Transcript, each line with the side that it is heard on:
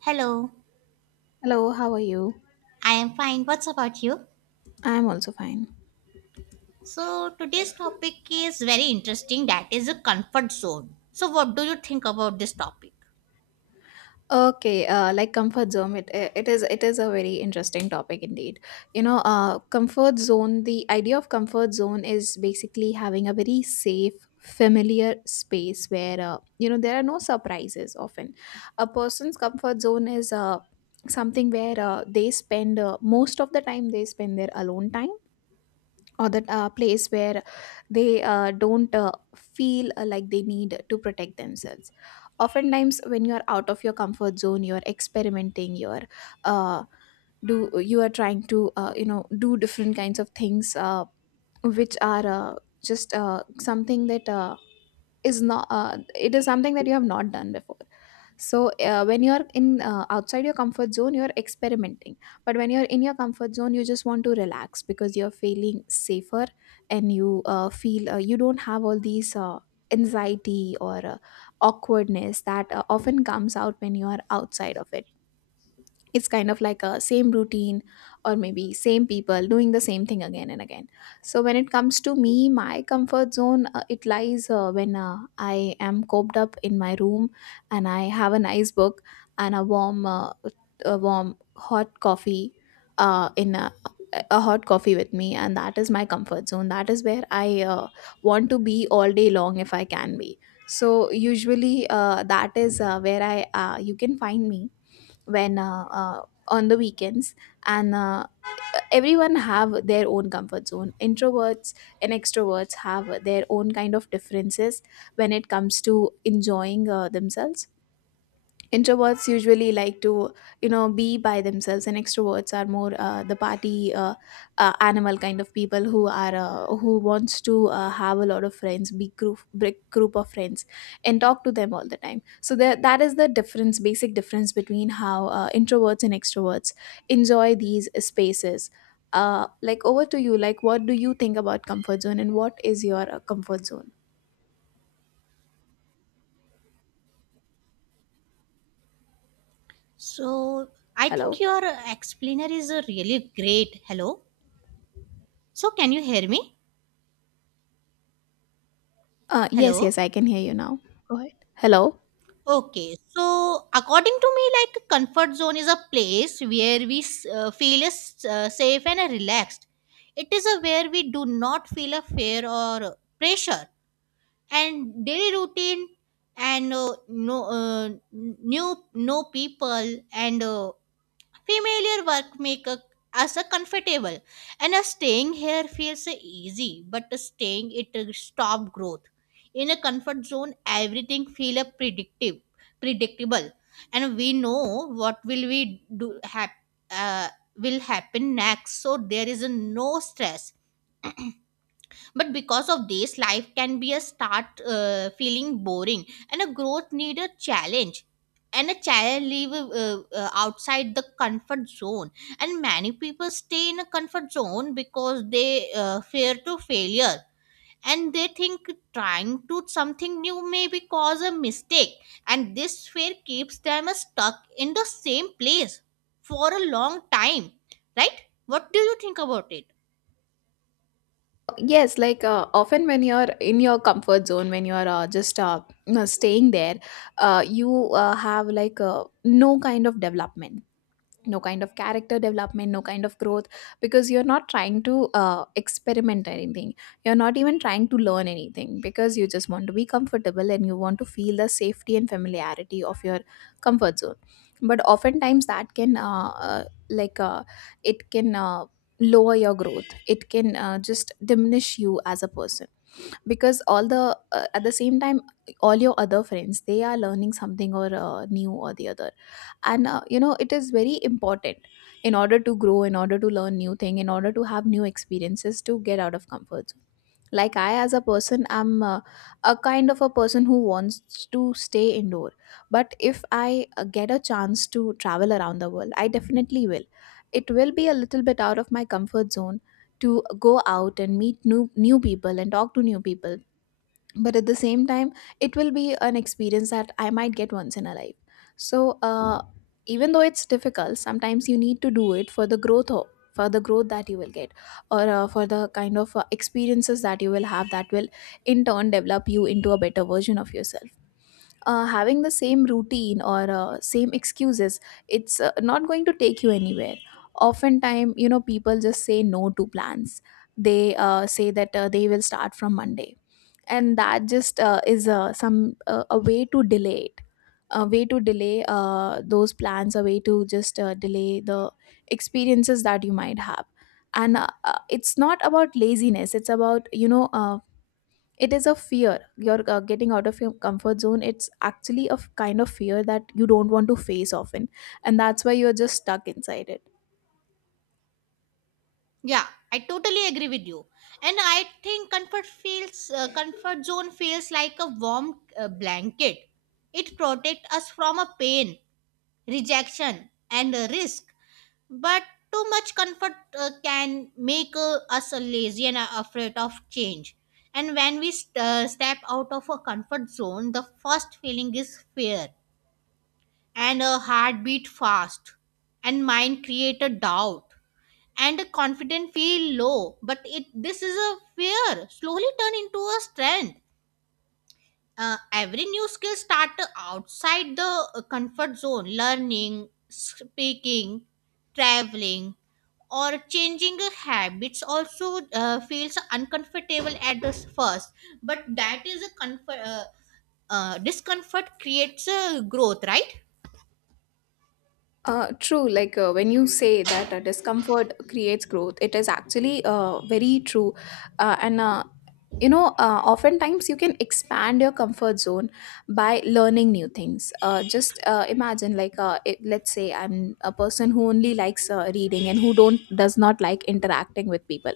right: Hello,
left: Hello, how are you?
right: I am fine. What's about you?
left: I'm also fine.
right: So, today's topic is very interesting that is a comfort zone. So, what do you think about this topic?
left: Okay, like comfort zone, it is a very interesting topic indeed. Comfort zone. The idea of comfort zone is basically having a very safe, familiar space where there are no surprises. Often, a person's comfort zone is something where they spend most of the time they spend their alone time, or that place where they don't feel like they need to protect themselves. Oftentimes when you are out of your comfort zone, you are experimenting, you are uh, do you are trying to do different kinds of things which are just something that is not, it is something that you have not done before. So when you're in, outside your comfort zone, you're experimenting, but when you're in your comfort zone you just want to relax because you're feeling safer and you feel, you don't have all these anxiety or awkwardness that often comes out when you are outside of it. It's kind of like a same routine or maybe same people doing the same thing again and again. So when it comes to me, my comfort zone, it lies when I am coped up in my room and I have a nice book and a warm hot coffee, uh, in a, a hot coffee with me, and that is my comfort zone. That is where I want to be all day long if I can be. So usually that is where I, you can find me when on the weekends. And everyone have their own comfort zone. Introverts and extroverts have their own kind of differences when it comes to enjoying themselves. Introverts usually like to, you know, be by themselves, and extroverts are more the party animal kind of people who are who wants to have a lot of friends, big group of friends and talk to them all the time. So that is the difference, basic difference between how introverts and extroverts enjoy these spaces. Like, over to you. Like, what do you think about comfort zone and what is your comfort zone?
right: So, I think
left: Hello.
right: your explainer is a really great. Hello. So, can you hear me?
left: Yes, yes,
right: Hello.
left: I can hear you now. Go ahead. Hello.
right: Okay. So, according to me, like a comfort zone is a place where we feel is, safe and relaxed. It is a where we do not feel a fear or pressure and daily routine and new no people and familiar work make a, us a comfortable and a staying here feels easy but staying it stop growth. In a comfort zone everything feel a predictive, predictable, and we know what will we do uh, will happen next, so there is a no stress. But because of this life can be a start feeling boring, and a growth need a challenge, and a child live outside the comfort zone. And many people stay in a comfort zone because they fear to failure, and they think trying to something new may be cause a mistake, and this fear keeps them stuck in the same place for a long time, right? What do you think about it?
left: Yes, like often when you're in your comfort zone, when you're just you know, staying there, you have, like, no kind of development, no kind of character development, no kind of growth, because you're not trying to experiment anything. You're not even trying to learn anything because you just want to be comfortable and you want to feel the safety and familiarity of your comfort zone. But oftentimes that can like uh, it can lower your growth. It can just diminish you as a person, because all the, at the same time, all your other friends, they are learning something or new or the other. And it is very important, in order to grow, in order to learn new thing, in order to have new experiences, to get out of comfort zone. Like, I as a person, I'm a kind of a person who wants to stay indoor, but if I get a chance to travel around the world, I definitely will. It will be a little bit out of my comfort zone to go out and meet new people and talk to new people. But at the same time, it will be an experience that I might get once in a life. So even though it's difficult, sometimes you need to do it for the for the growth that you will get, or for the kind of experiences that you will have, that will in turn develop you into a better version of yourself. Having the same routine or same excuses, it's not going to take you anywhere. Oftentimes, you know, people just say no to plans. They say that they will start from Monday, and that just is some a way to delay it, a way to delay those plans, a way to just delay the experiences that you might have. And it's not about laziness. It's about, you know, it is a fear. You're getting out of your comfort zone. It's actually a kind of fear that you don't want to face often, and that's why you're just stuck inside it.
right: Yeah, I totally agree with you. And I think comfort feels comfort zone feels like a warm blanket. It protects us from a pain, rejection, and a risk. But too much comfort can make us lazy and afraid of change. And when we step out of a comfort zone, the first feeling is fear, and a heartbeat fast, and mind create a doubt, and the confident feel low, but it this is a fear slowly turn into a strength. Every new skill start outside the comfort zone: learning, speaking, traveling, or changing a habits also feels uncomfortable at the first, but that is a comfort discomfort creates a growth, right?
left: True. Like when you say that discomfort creates growth, it is actually very true. And you know Oftentimes you can expand your comfort zone by learning new things. Just Imagine, like, let's say I'm a person who only likes reading and who don't does not like interacting with people,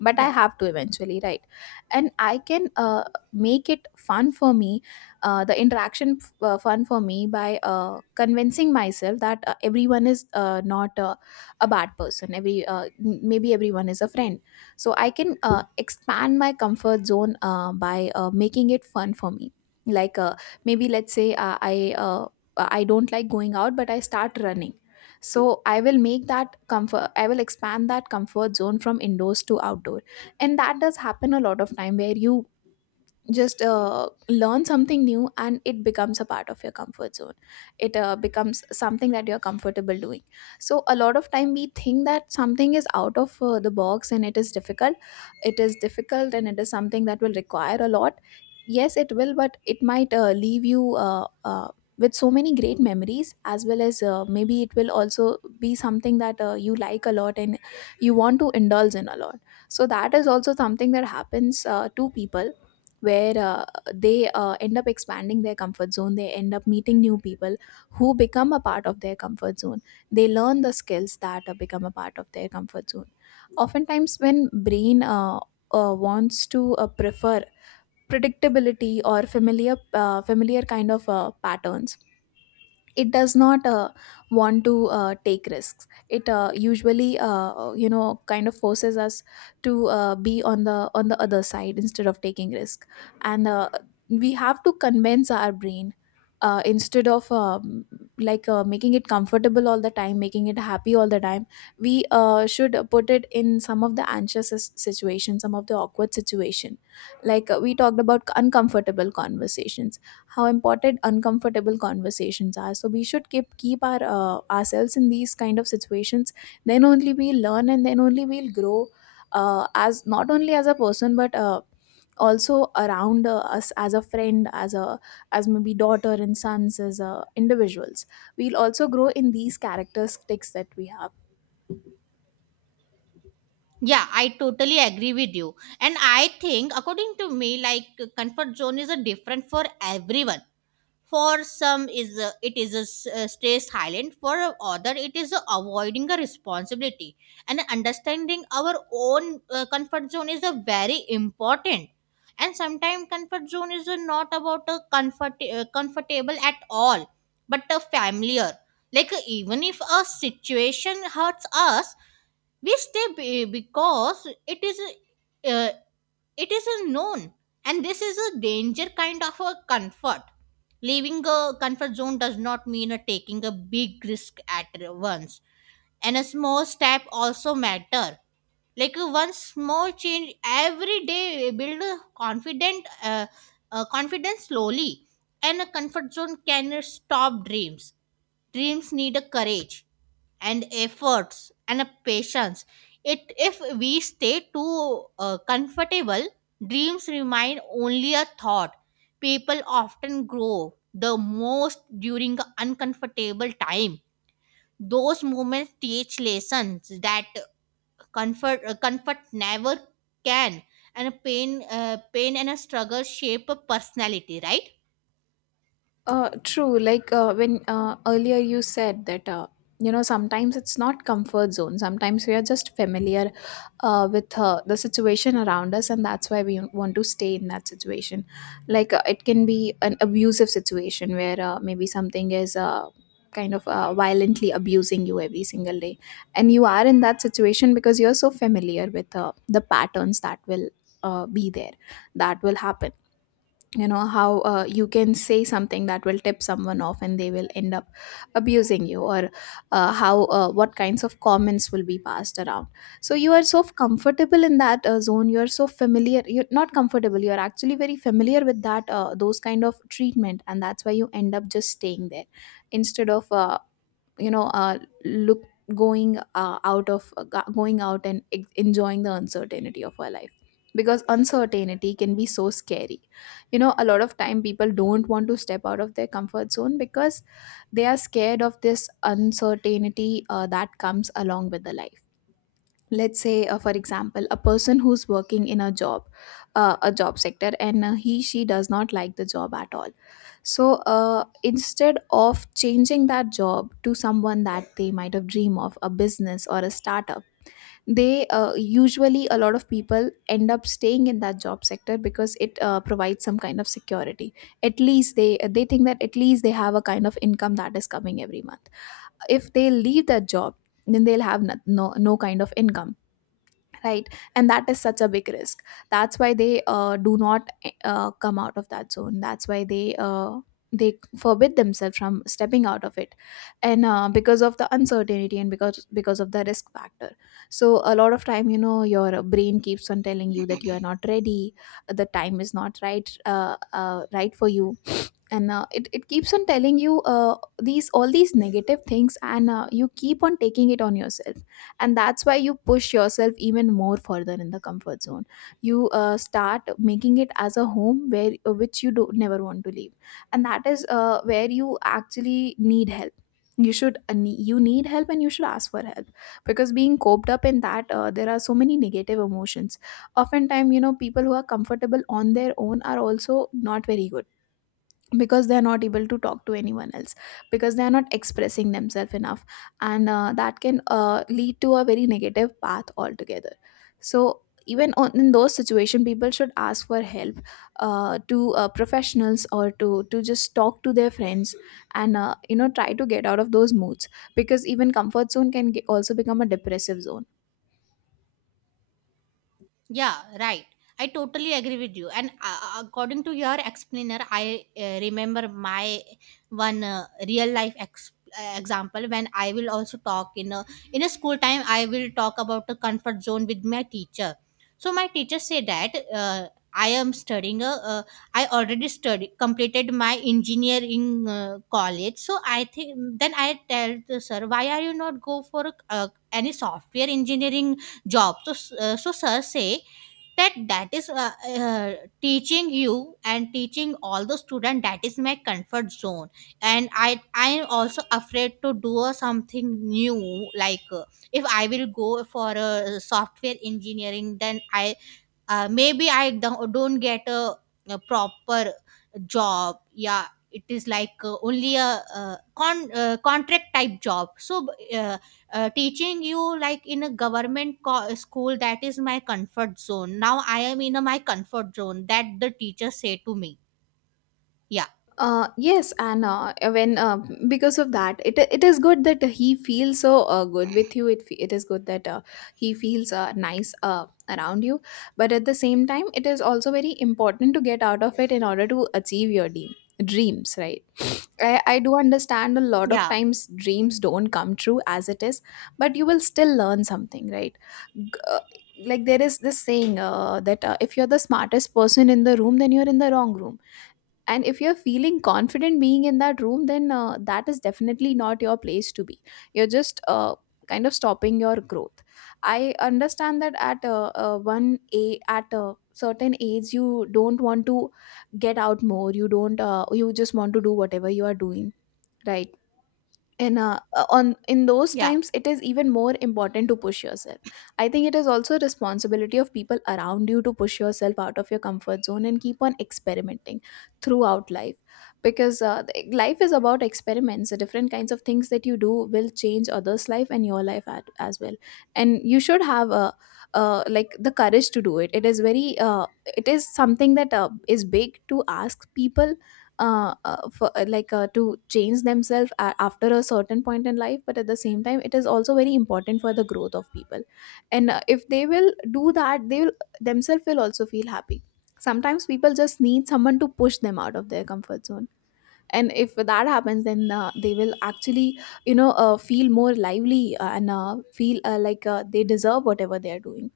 left: but I
right: Yeah.
left: have to eventually, right? And I can make it fun for me, the interaction fun for me, by convincing myself that everyone is not a bad person. Maybe everyone is a friend. So I can expand my comfort zone by making it fun for me. Like maybe, let's say, I don't like going out, but I start running. So I will make that comfort I will expand that comfort zone from indoors to outdoor. And that does happen a lot of time, where you just learn something new and it becomes a part of your comfort zone. It becomes something that you're comfortable doing. So a lot of time we think that something is out of the box and it is difficult. It is difficult and it is something that will require a lot. Yes, it will, but it might leave you with so many great memories, as well as maybe it will also be something that you like a lot and you want to indulge in a lot. So that is also something that happens to people, where they end up expanding their comfort zone. They end up meeting new people who become a part of their comfort zone. They learn the skills that become a part of their comfort zone. Oftentimes, when brain wants to prefer predictability or familiar kind of patterns, it does not want to take risks. It usually, kind of forces us to be on the other side instead of taking risk. And we have to convince our brain, instead of making it comfortable all the time, making it happy all the time, we should put it in some of the anxious situations, some of the awkward situation. Like we talked about uncomfortable conversations, how important uncomfortable conversations are. So we should keep our ourselves in these kind of situations. Then only we'll learn and then only we'll grow. As not only as a person but also around us as a friend, as a, as maybe daughter and sons, as individuals, we'll also grow in these characteristics that we have.
right: Yeah, I totally agree with you. And I think, according to me, like comfort zone is a different for everyone. For some, is a, it is a stay silent. For other, it is a avoiding a responsibility. And understanding our own comfort zone is a very important. And sometimes comfort zone is a not about a comfortable at all, but a familiar. Like even if a situation hurts us, we stay because uh, it is a known, and this is a danger kind of a comfort. Leaving a comfort zone does not mean a taking a big risk at once, and a small step also matter. Like one small change every day build a confident confidence slowly, and a comfort zone can stop dreams. Dreams need a courage and efforts and a patience. It if we stay too comfortable, dreams remain only a thought. People often grow the most during the uncomfortable time. Those moments teach lessons that comfort never can, and pain and a struggle shape a personality, right?
left: True. Like when earlier you said that sometimes it's not comfort zone. Sometimes we are just familiar with the situation around us, and that's why we want to stay in that situation. Like it can be an abusive situation where maybe something is. Kind of violently abusing you every single day, and you are in that situation because you're so familiar with the patterns that will be there, that will happen. You know how, you can say something that will tip someone off and they will end up abusing you, or how, what kinds of comments will be passed around. So you are so comfortable in that zone, you are so familiar, you're not comfortable, you're actually very familiar with that, those kind of treatment, and that's why you end up just staying there, instead of you know look going out of, going out and enjoying the uncertainty of our life. Because uncertainty can be so scary. You know, a lot of time people don't want to step out of their comfort zone because they are scared of this uncertainty that comes along with the life. Let's say, for example, a person who's working in a job, a job sector, and he, she does not like the job at all. So instead of changing that job to someone that they might have dream of a business or a startup, they, usually a lot of people end up staying in that job sector because it provides some kind of security. At least they think that at least they have a kind of income that is coming every month. If they leave that job, then they'll have no, no, no kind of income, right? And that is such a big risk. That's why they do not come out of that zone. That's why they, they forbid themselves from stepping out of it, and because of the uncertainty and because of the risk factor. So a lot of time, you know, your brain keeps on telling you that you are not ready, the time is not right, right for you. And it keeps on telling you, these, all these negative things, and you keep on taking it on yourself, and that's why you push yourself even more further in the comfort zone. You start making it as a home where, which you do never want to leave, and that is where you actually need help. You should, you need help and you should ask for help. Because being coped up in that, there are so many negative emotions. Oftentimes, you know, people who are comfortable on their own are also not very good, because they are not able to talk to anyone else, because they are not expressing themselves enough. And that can lead to a very negative path altogether. So even on, in those situations, people should ask for help, to professionals, or to just talk to their friends, and you know, try to get out of those moods, because even comfort zone can also become a depressive zone.
right: Yeah, right. I totally agree with you. And according to your explainer, I remember my one real life example when I will also talk in a school time. I will talk about the comfort zone with my teacher. So my teacher said that I am studying. A, I already studied completed my engineering college. So I think then I tell the sir, why are you not go for any software engineering job? So so sir say that that is teaching you and teaching all the student, that is my comfort zone. And I am also afraid to do a something new. Like if I will go for a software engineering, then I maybe I don't get a proper job, yeah. It is like only a, contract type job. So uh, teaching you like in a government school, that is my comfort zone. Now I am in a, my comfort zone that the teacher say to me, yeah.
left: Yes. And when because of that, it is good that he feels so good with you. It it is good that he feels nice, around you. But at the same time, it is also very important to get out of it in order to achieve your dream dreams. Right? I do understand, a lot of
right: Yeah.
left: times dreams don't come true as it is, but you will still learn something, right? G- uh, like, there is this saying, that if you're the smartest person in the room, then you're in the wrong room. And if you're feeling confident being in that room, then that is definitely not your place to be. You're just kind of stopping your growth. I understand that at one a at a certain age you don't want to get out more, you don't, you just want to do whatever you are doing, right? In on in those
right: Yeah.
left: times, it is even more important to push yourself. I think it is also a responsibility of people around you to push yourself out of your comfort zone and keep on experimenting throughout life. Because life is about experiments. The different kinds of things that you do will change others life and your life at, as well. And you should have a like the courage to do it. It is very, it is something that is big to ask people, for, like, to change themselves after a certain point in life, but at the same time it is also very important for the growth of people. And if they will do that, they will themselves will also feel happy. Sometimes people just need someone to push them out of their comfort zone, and if that happens, then they will actually, you know, feel more lively, and feel, like, they deserve whatever they are doing.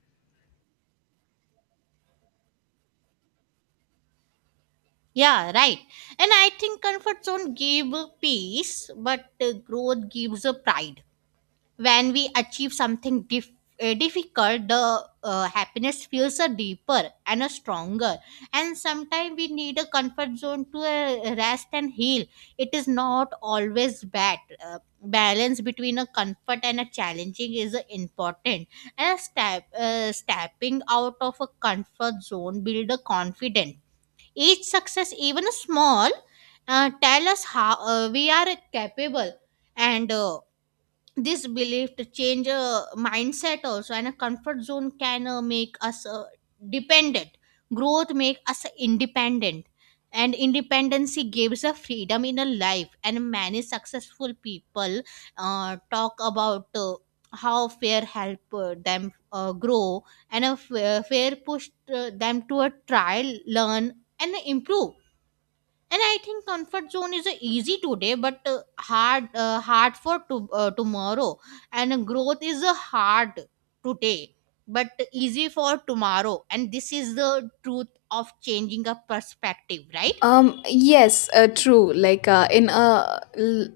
right: Yeah, right. And I think comfort zone give peace, but growth gives a pride. When we achieve something difficult, the happiness feels a deeper and a stronger, and sometimes we need a comfort zone to rest and heal. It is not always bad. uh, Balance between a comfort and a challenging is important, and a stepping out of a comfort zone build a confidence. Each success, even a small, tell us how we are capable, and this belief to change a mindset also. And a comfort zone can make us dependent, growth make us independent, and independency gives a freedom in a life. And many successful people talk about how fear help them grow, and a fear pushed them to a trial, learn, and improve. And I think comfort zone is a easy today, but hard for tomorrow, and growth is a hard today but easy for tomorrow, and this is the truth of changing a perspective, right?
left: Yes, true. Like,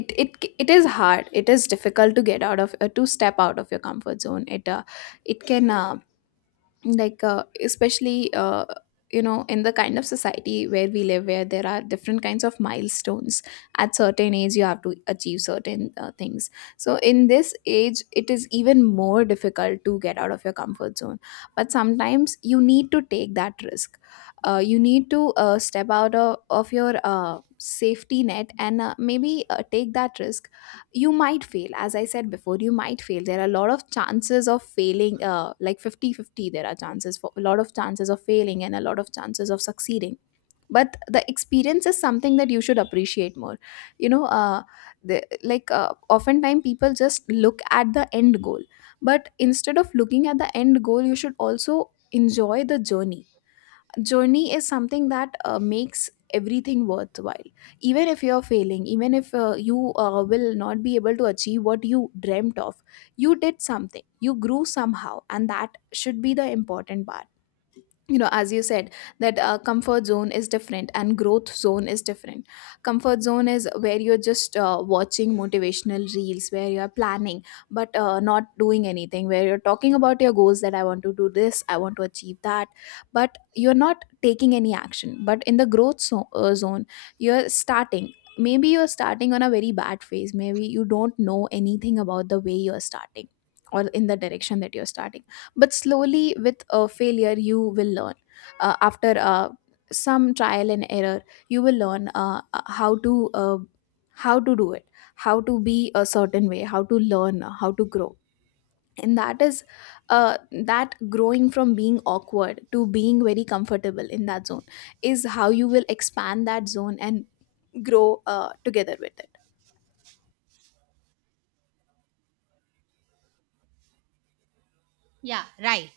left: it is hard, it is difficult to get out of, to step out of your comfort zone. It, it can, like, especially, you know, in the kind of society where we live, where there are different kinds of milestones. At certain age you have to achieve certain things. So in this age it is even more difficult to get out of your comfort zone. But sometimes you need to take that risk. You need to, step out of your safety net, and maybe take that risk. You might fail, as I said before, you might fail. There are a lot of chances of failing, like fifty-fifty. There are chances for, a lot of chances of failing and a lot of chances of succeeding. But the experience is something that you should appreciate more. You know, like, oftentimes people just look at the end goal, but instead of looking at the end goal, you should also enjoy the journey. Journey is something that makes everything worthwhile. Even if you're failing, even if you will not be able to achieve what you dreamt of, you did something, you grew somehow, and that should be the important part. You know, as you said, that comfort zone is different and growth zone is different. Comfort zone is where you're just watching motivational reels, where you are planning but not doing anything, where you're talking about your goals, that I want to do this, I want to achieve that, but you're not taking any action. But in the zone, you're starting. Maybe you're starting on a very bad phase, maybe you don't know anything about the way you're starting, or in the direction that you're starting. But slowly with a failure you will learn. After Some trial and error, you will learn, how to, how to do it, how to be a certain way, how to learn, how to grow. And that is, that growing from being awkward to being very comfortable in that zone is how you will expand that zone and grow together with it.
right: Yeah, right.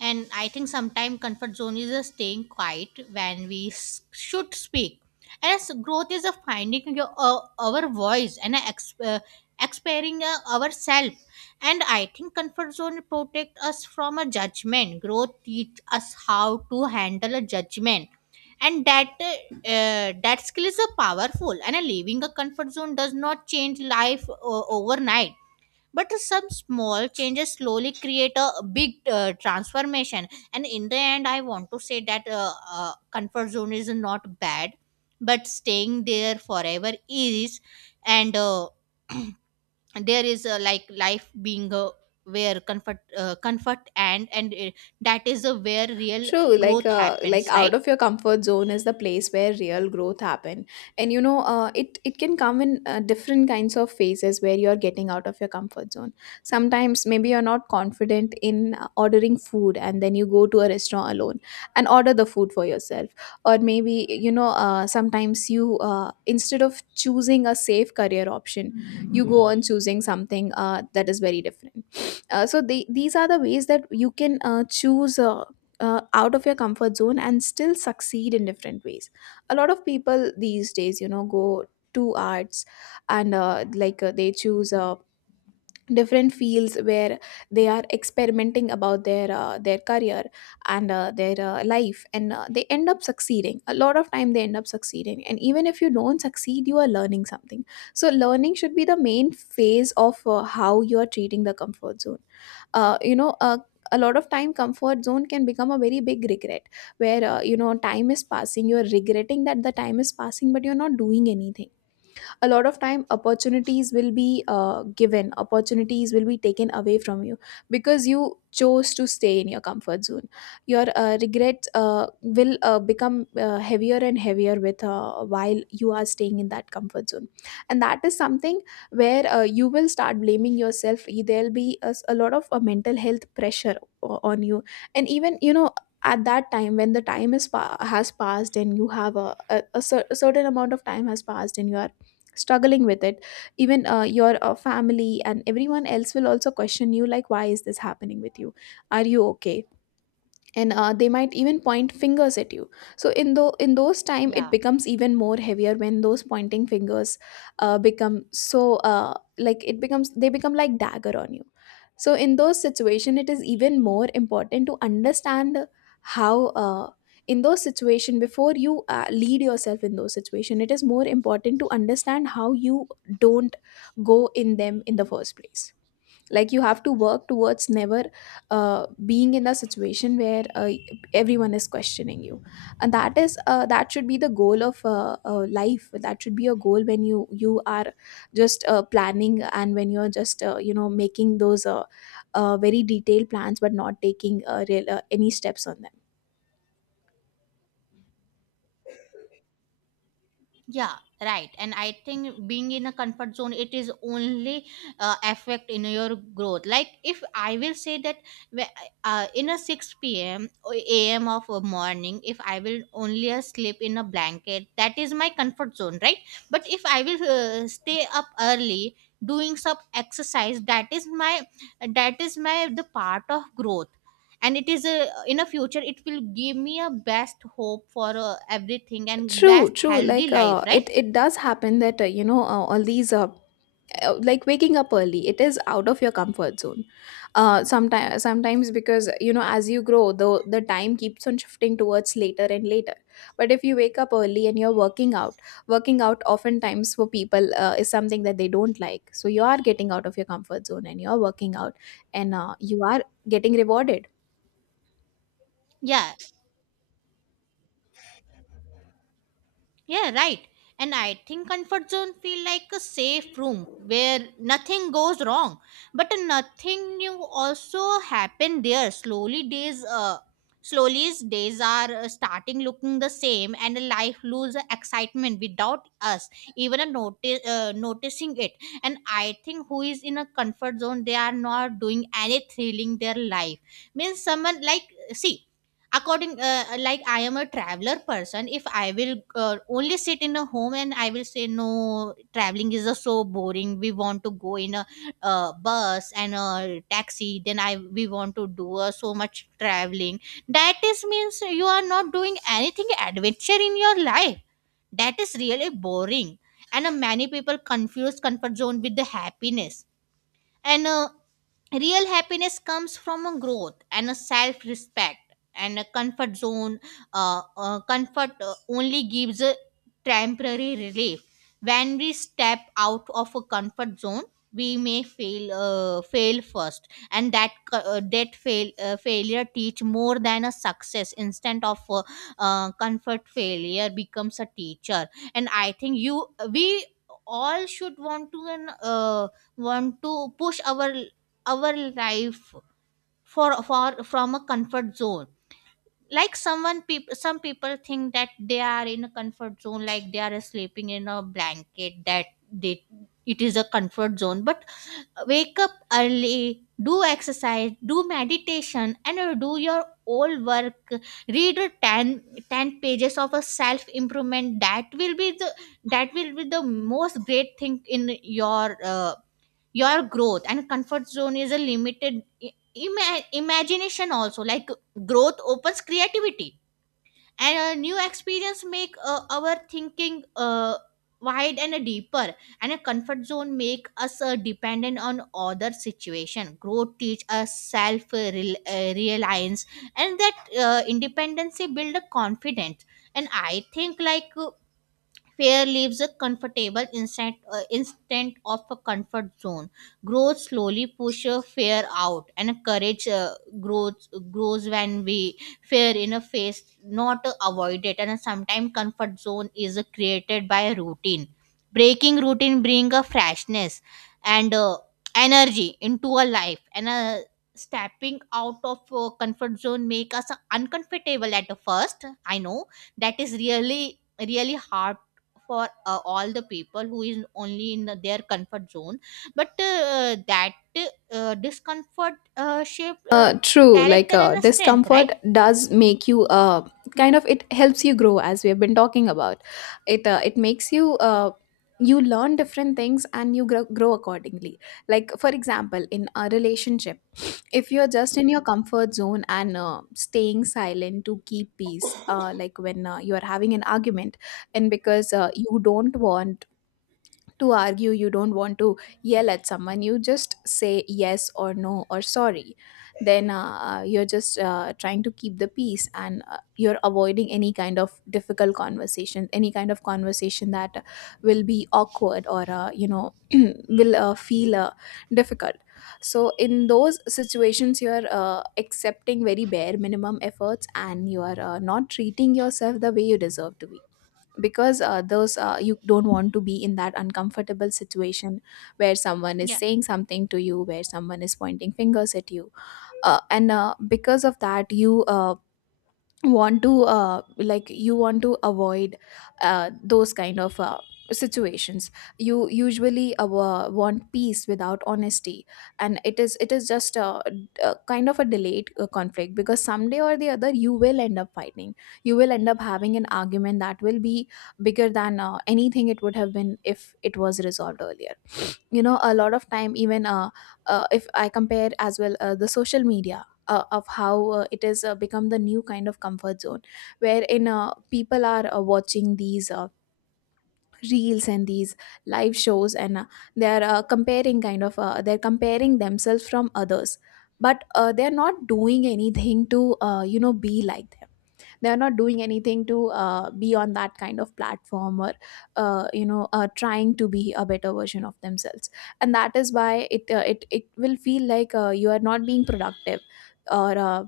right: And I think sometimes comfort zone is a staying quiet when we should speak. And as growth is a finding your our voice, and a expiring ourselves. And I think comfort zone protect us from a judgment. Growth teach us how to handle a judgment, and that skill is a powerful. And a leaving a comfort zone does not change life overnight, but some small changes slowly create a big transformation. And in the end I want to say that comfort zone is not bad, but staying there forever is. And there is like life being where comfort and that is where real
left: True,
right: growth
left: like
right: happens,
left: out
right: right?
left: of your comfort zone is the place where real growth happen, and you know, it can come in different kinds of phases where you are getting out of your comfort zone. Sometimes maybe you're not confident in ordering food, and then you go to a restaurant alone and order the food for yourself. Or maybe, you know, sometimes you, instead of choosing a safe career option, you go on choosing something that is very different. So these are the ways that you can choose, out of your comfort zone and still succeed in different ways. A lot of people these days, you know, go to arts, and like, they choose different fields where they are experimenting about their, their career, and their, life. And they end up succeeding, a lot of time they end up succeeding, and even if you don't succeed, you are learning something. So learning should be the main phase of how you are treating the comfort zone. You know, a lot of time, comfort zone can become a very big regret, where, you know, time is passing, you are regretting that the time is passing, but you're not doing anything. A lot of time, opportunities will be given, opportunities will be taken away from you, because you chose to stay in your comfort zone. Your regrets will become heavier and heavier with, while you are staying in that comfort zone. And that is something where you will start blaming yourself. There'll be a lot of mental health pressure on you. And even, you know, at that time, when the time has passed, and you have a certain amount of time has passed, and you are struggling with it. Even your family and everyone else will also question you, like why is this happening with you, are you okay? And they might even point fingers at you. So in though in those time, it
right: Yeah.
left: becomes even more heavier, when those pointing fingers become so, like, it becomes, they become like dagger on you. So in those situation, it is even more important to understand how, in those situation, before you lead yourself in those situation, it is more important to understand how you don't go in them in the first place. Like, you have to work towards never being in a situation where everyone is questioning you. And that is that should be the goal of life. That should be a goal when you are just planning, and when you're just you know making those very detailed plans but not taking real, any steps on them.
right: Yeah, right. And I think being in a comfort zone, it is only affect in your growth. Like if I will say that whe- in a 6 p.m. or a.m. of a morning, if I will only sleep in a blanket, that is my comfort zone, right? But if I will stay up early doing some exercise, that is my the part of growth, and it is a in a future it will give me a best hope for everything and
left: true
right: best
left: true
right: healthy
left: like
right: life,
left: it
right: right?
left: it does happen that all these like waking up early, it is out of your comfort zone sometimes, because you know, as you grow, the time keeps on shifting towards later and later. But if you wake up early and you're working out, working out oftentimes for people is something that they don't like, so you are getting out of your comfort zone and you're working out, and you are getting rewarded.
right: Yeah. Yeah, right. And I think comfort zone feel like a safe room where nothing goes wrong. But nothing new also happen there. Slowly days are starting looking the same, and life lose excitement without us even a notice noticing it. And I think who is in a comfort zone, they are not doing any thrilling their life, means someone like, see, according like I am a traveler person. If I will only sit in a home and I will say no traveling is so boring, we want to go in a bus and a taxi, then I we want to do so much traveling, that is means you are not doing anything adventure in your life, that is really boring. And many people confuse comfort zone with the happiness, and real happiness comes from a growth and a self respect. And a comfort zone comfort only gives a temporary relief. When we step out of a comfort zone we may fail first, and that co- that fail failure teach more than a success. Instead of comfort, failure becomes a teacher. And I think you, we all should want to and want to push our life for from a comfort zone. Like someone people some people think that they are in a comfort zone, like they are sleeping in a blanket, that they it is a comfort zone, but wake up early, do exercise, do meditation, and do your old work, read a 10, ten pages of a self improvement, that will be the that will be the most great thing in your growth. And comfort zone is a limited imagination also, like growth opens creativity, and a new experience make our thinking wide and deeper. And a comfort zone make us dependent on other situation, growth teach us self reliance, and that independency build a confidence. And I think like fear leaves a comfortable instant, instant of a comfort zone. Growth slowly push a fear out, and courage grows, grows when we fear in a face, not avoid it. And sometimes comfort zone is created by a routine. Breaking routine bring a freshness and energy into a life, and stepping out of comfort zone make us uncomfortable at first. I know that is really really hard for all the people who is only in their comfort zone, but that discomfort shaped
left: True. Like
right: character and a strength,
left: discomfort
right: right?
left: does make you kind of, it helps you grow, as we have been talking about. It it makes you you learn different things, and you grow accordingly. Like for example, in a relationship, if you're just in your comfort zone and staying silent to keep peace, like when you are having an argument, and because you don't want to argue, you don't want to yell at someone, you just say yes or no or sorry. Then you're just trying to keep the peace, and you're avoiding any kind of difficult conversation, any kind of conversation that will be awkward or, you know, will feel difficult. So, in those situations, you're accepting very bare minimum efforts, and you are not treating yourself the way you deserve to be, because those you don't want to be in that uncomfortable situation where someone is
right: Yeah.
left: saying something to you, where someone is pointing fingers at you. And because of that, you want to like you want to avoid those kind of situations. You usually want peace without honesty, and it is just a kind of a delayed conflict, because someday or the other you will end up fighting, you will end up having an argument that will be bigger than anything it would have been if it was resolved earlier. You know, a lot of time, even if I compare as well, the social media, of how it has become the new kind of comfort zone, wherein people are watching these reels and these live shows, and they are comparing kind of they're comparing themselves from others, but they're not doing anything to be like them. They're not doing anything to be on that kind of platform, or trying to be a better version of themselves. And that is why it it will feel like you are not being productive, or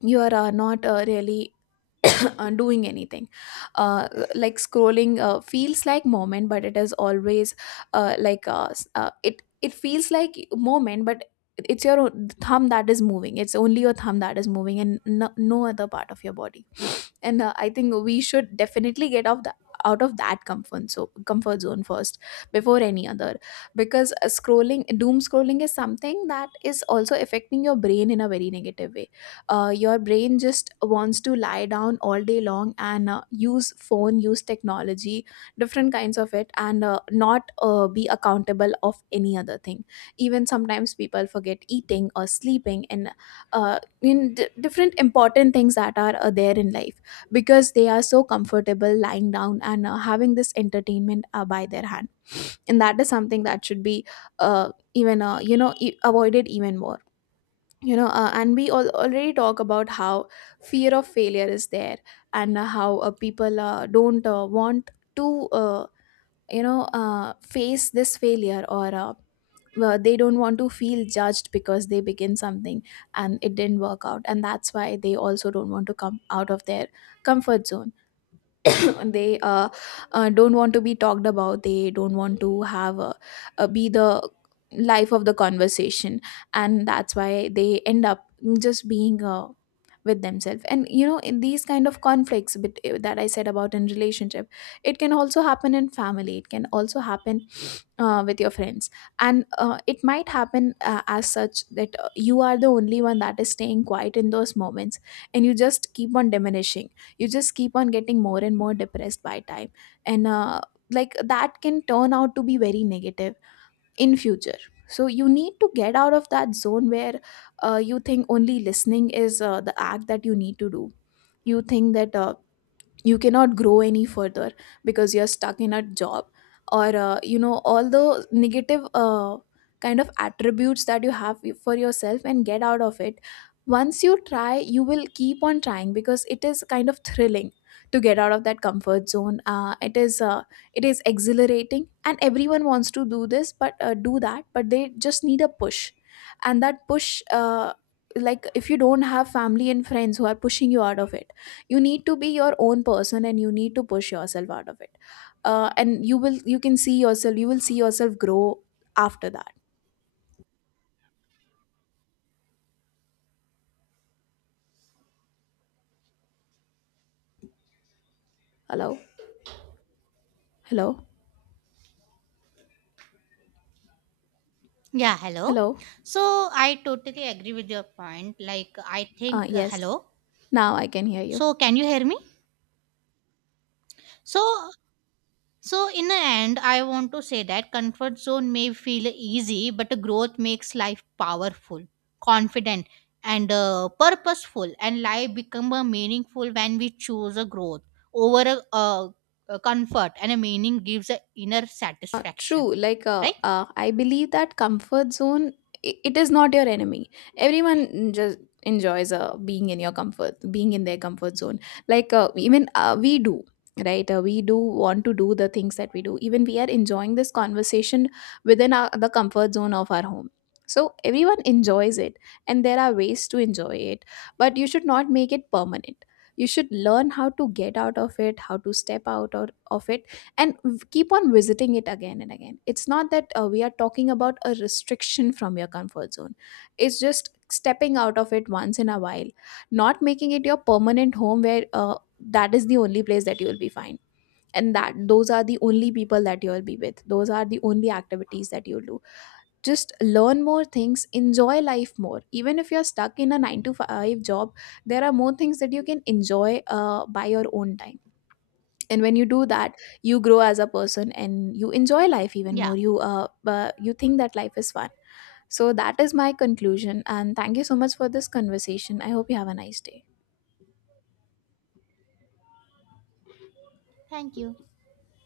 left: you are not really doing anything. uh, like scrolling feels like moment, but it is always it feels like moment, but it's your own thumb that is moving, it's only your thumb that is moving, and no other part of your body. And I think we should definitely get off the out of that comfort zone first before any other, because scrolling, doom scrolling, is something that is also affecting your brain in a very negative way. Your brain just wants to lie down all day long and use phone, use technology, different kinds of it, and not be accountable of any other thing. Even sometimes people forget eating or sleeping, and different important things that are there in life, because they are so comfortable lying down and having this entertainment by their hand. And that is something that should be even you know e- avoided even more. You know, and we all already talk about how fear of failure is there, and how people don't want to face this failure, or well, they don't want to feel judged because they begin something and it didn't work out, and that's why they also don't want to come out of their comfort zone. They don't want to be talked about, they don't want to have be the life of the conversation. And that's why they end up just being with themselves, and you know, in these kind of conflicts that I said about in relationship, it can also happen in family, it can also happen with your friends. And it might happen as such that you are the only one that is staying quiet in those moments, and you just keep on diminishing, you just keep on getting more and more depressed by time. And like that can turn out to be very negative in future. So you need to get out of that zone where you think only listening is the act that you need to do. You think that you cannot grow any further because you're stuck in a job, or all the negative kind of attributes that you have for yourself, and get out of it. Once you try, you will keep on trying, because it is kind of thrilling to get out of that comfort zone. It is it is exhilarating, and everyone wants to do that, but they just need a push. And that push, like if you don't have family and friends who are pushing you out of it, you need to be your own person, and you need to push yourself out of it. And you can see yourself, you will see yourself grow after that. Hello. Hello.
right: Yeah, hello.
left: Hello.
right: So I totally agree with your point. Like I think
left: Yes,
right: hello.
left: now I can hear you.
right: So can you hear me? So, so, in the end, I want to say that comfort zone may feel easy, but growth makes life powerful, confident, and purposeful. And life become a meaningful when we choose a growth over a comfort, and a meaning gives a inner satisfaction.
left: True. Like,
right: Right?
left: I believe that comfort zone, I it is not your enemy. Everyone just enjoys being in their comfort zone. Like, even we do, right? We do want to do the things that we do. Even we are enjoying this conversation within the comfort zone of our home. So, everyone enjoys it, and there are ways to enjoy it, but you should not make it permanent. You should learn how to get out of it, how to step out, or, of it, and keep on visiting it again and again. It's not that we are talking about a restriction from your comfort zone, it's just stepping out of it once in a while, not making it your permanent home, where that is the only place that you will be fine, and that those are the only people that you will be with, those are the only activities that you'll do. Just learn more things, enjoy life more. Even if you're stuck in a 9 to 5 job, there are more things that you can enjoy by your own time. And when you do that, you grow as a person, and you enjoy life even more.
right: Yeah.
left: You you think that life is fun. So that is my conclusion, and thank you so much for this conversation. I hope you have a nice day.
right: Thank you.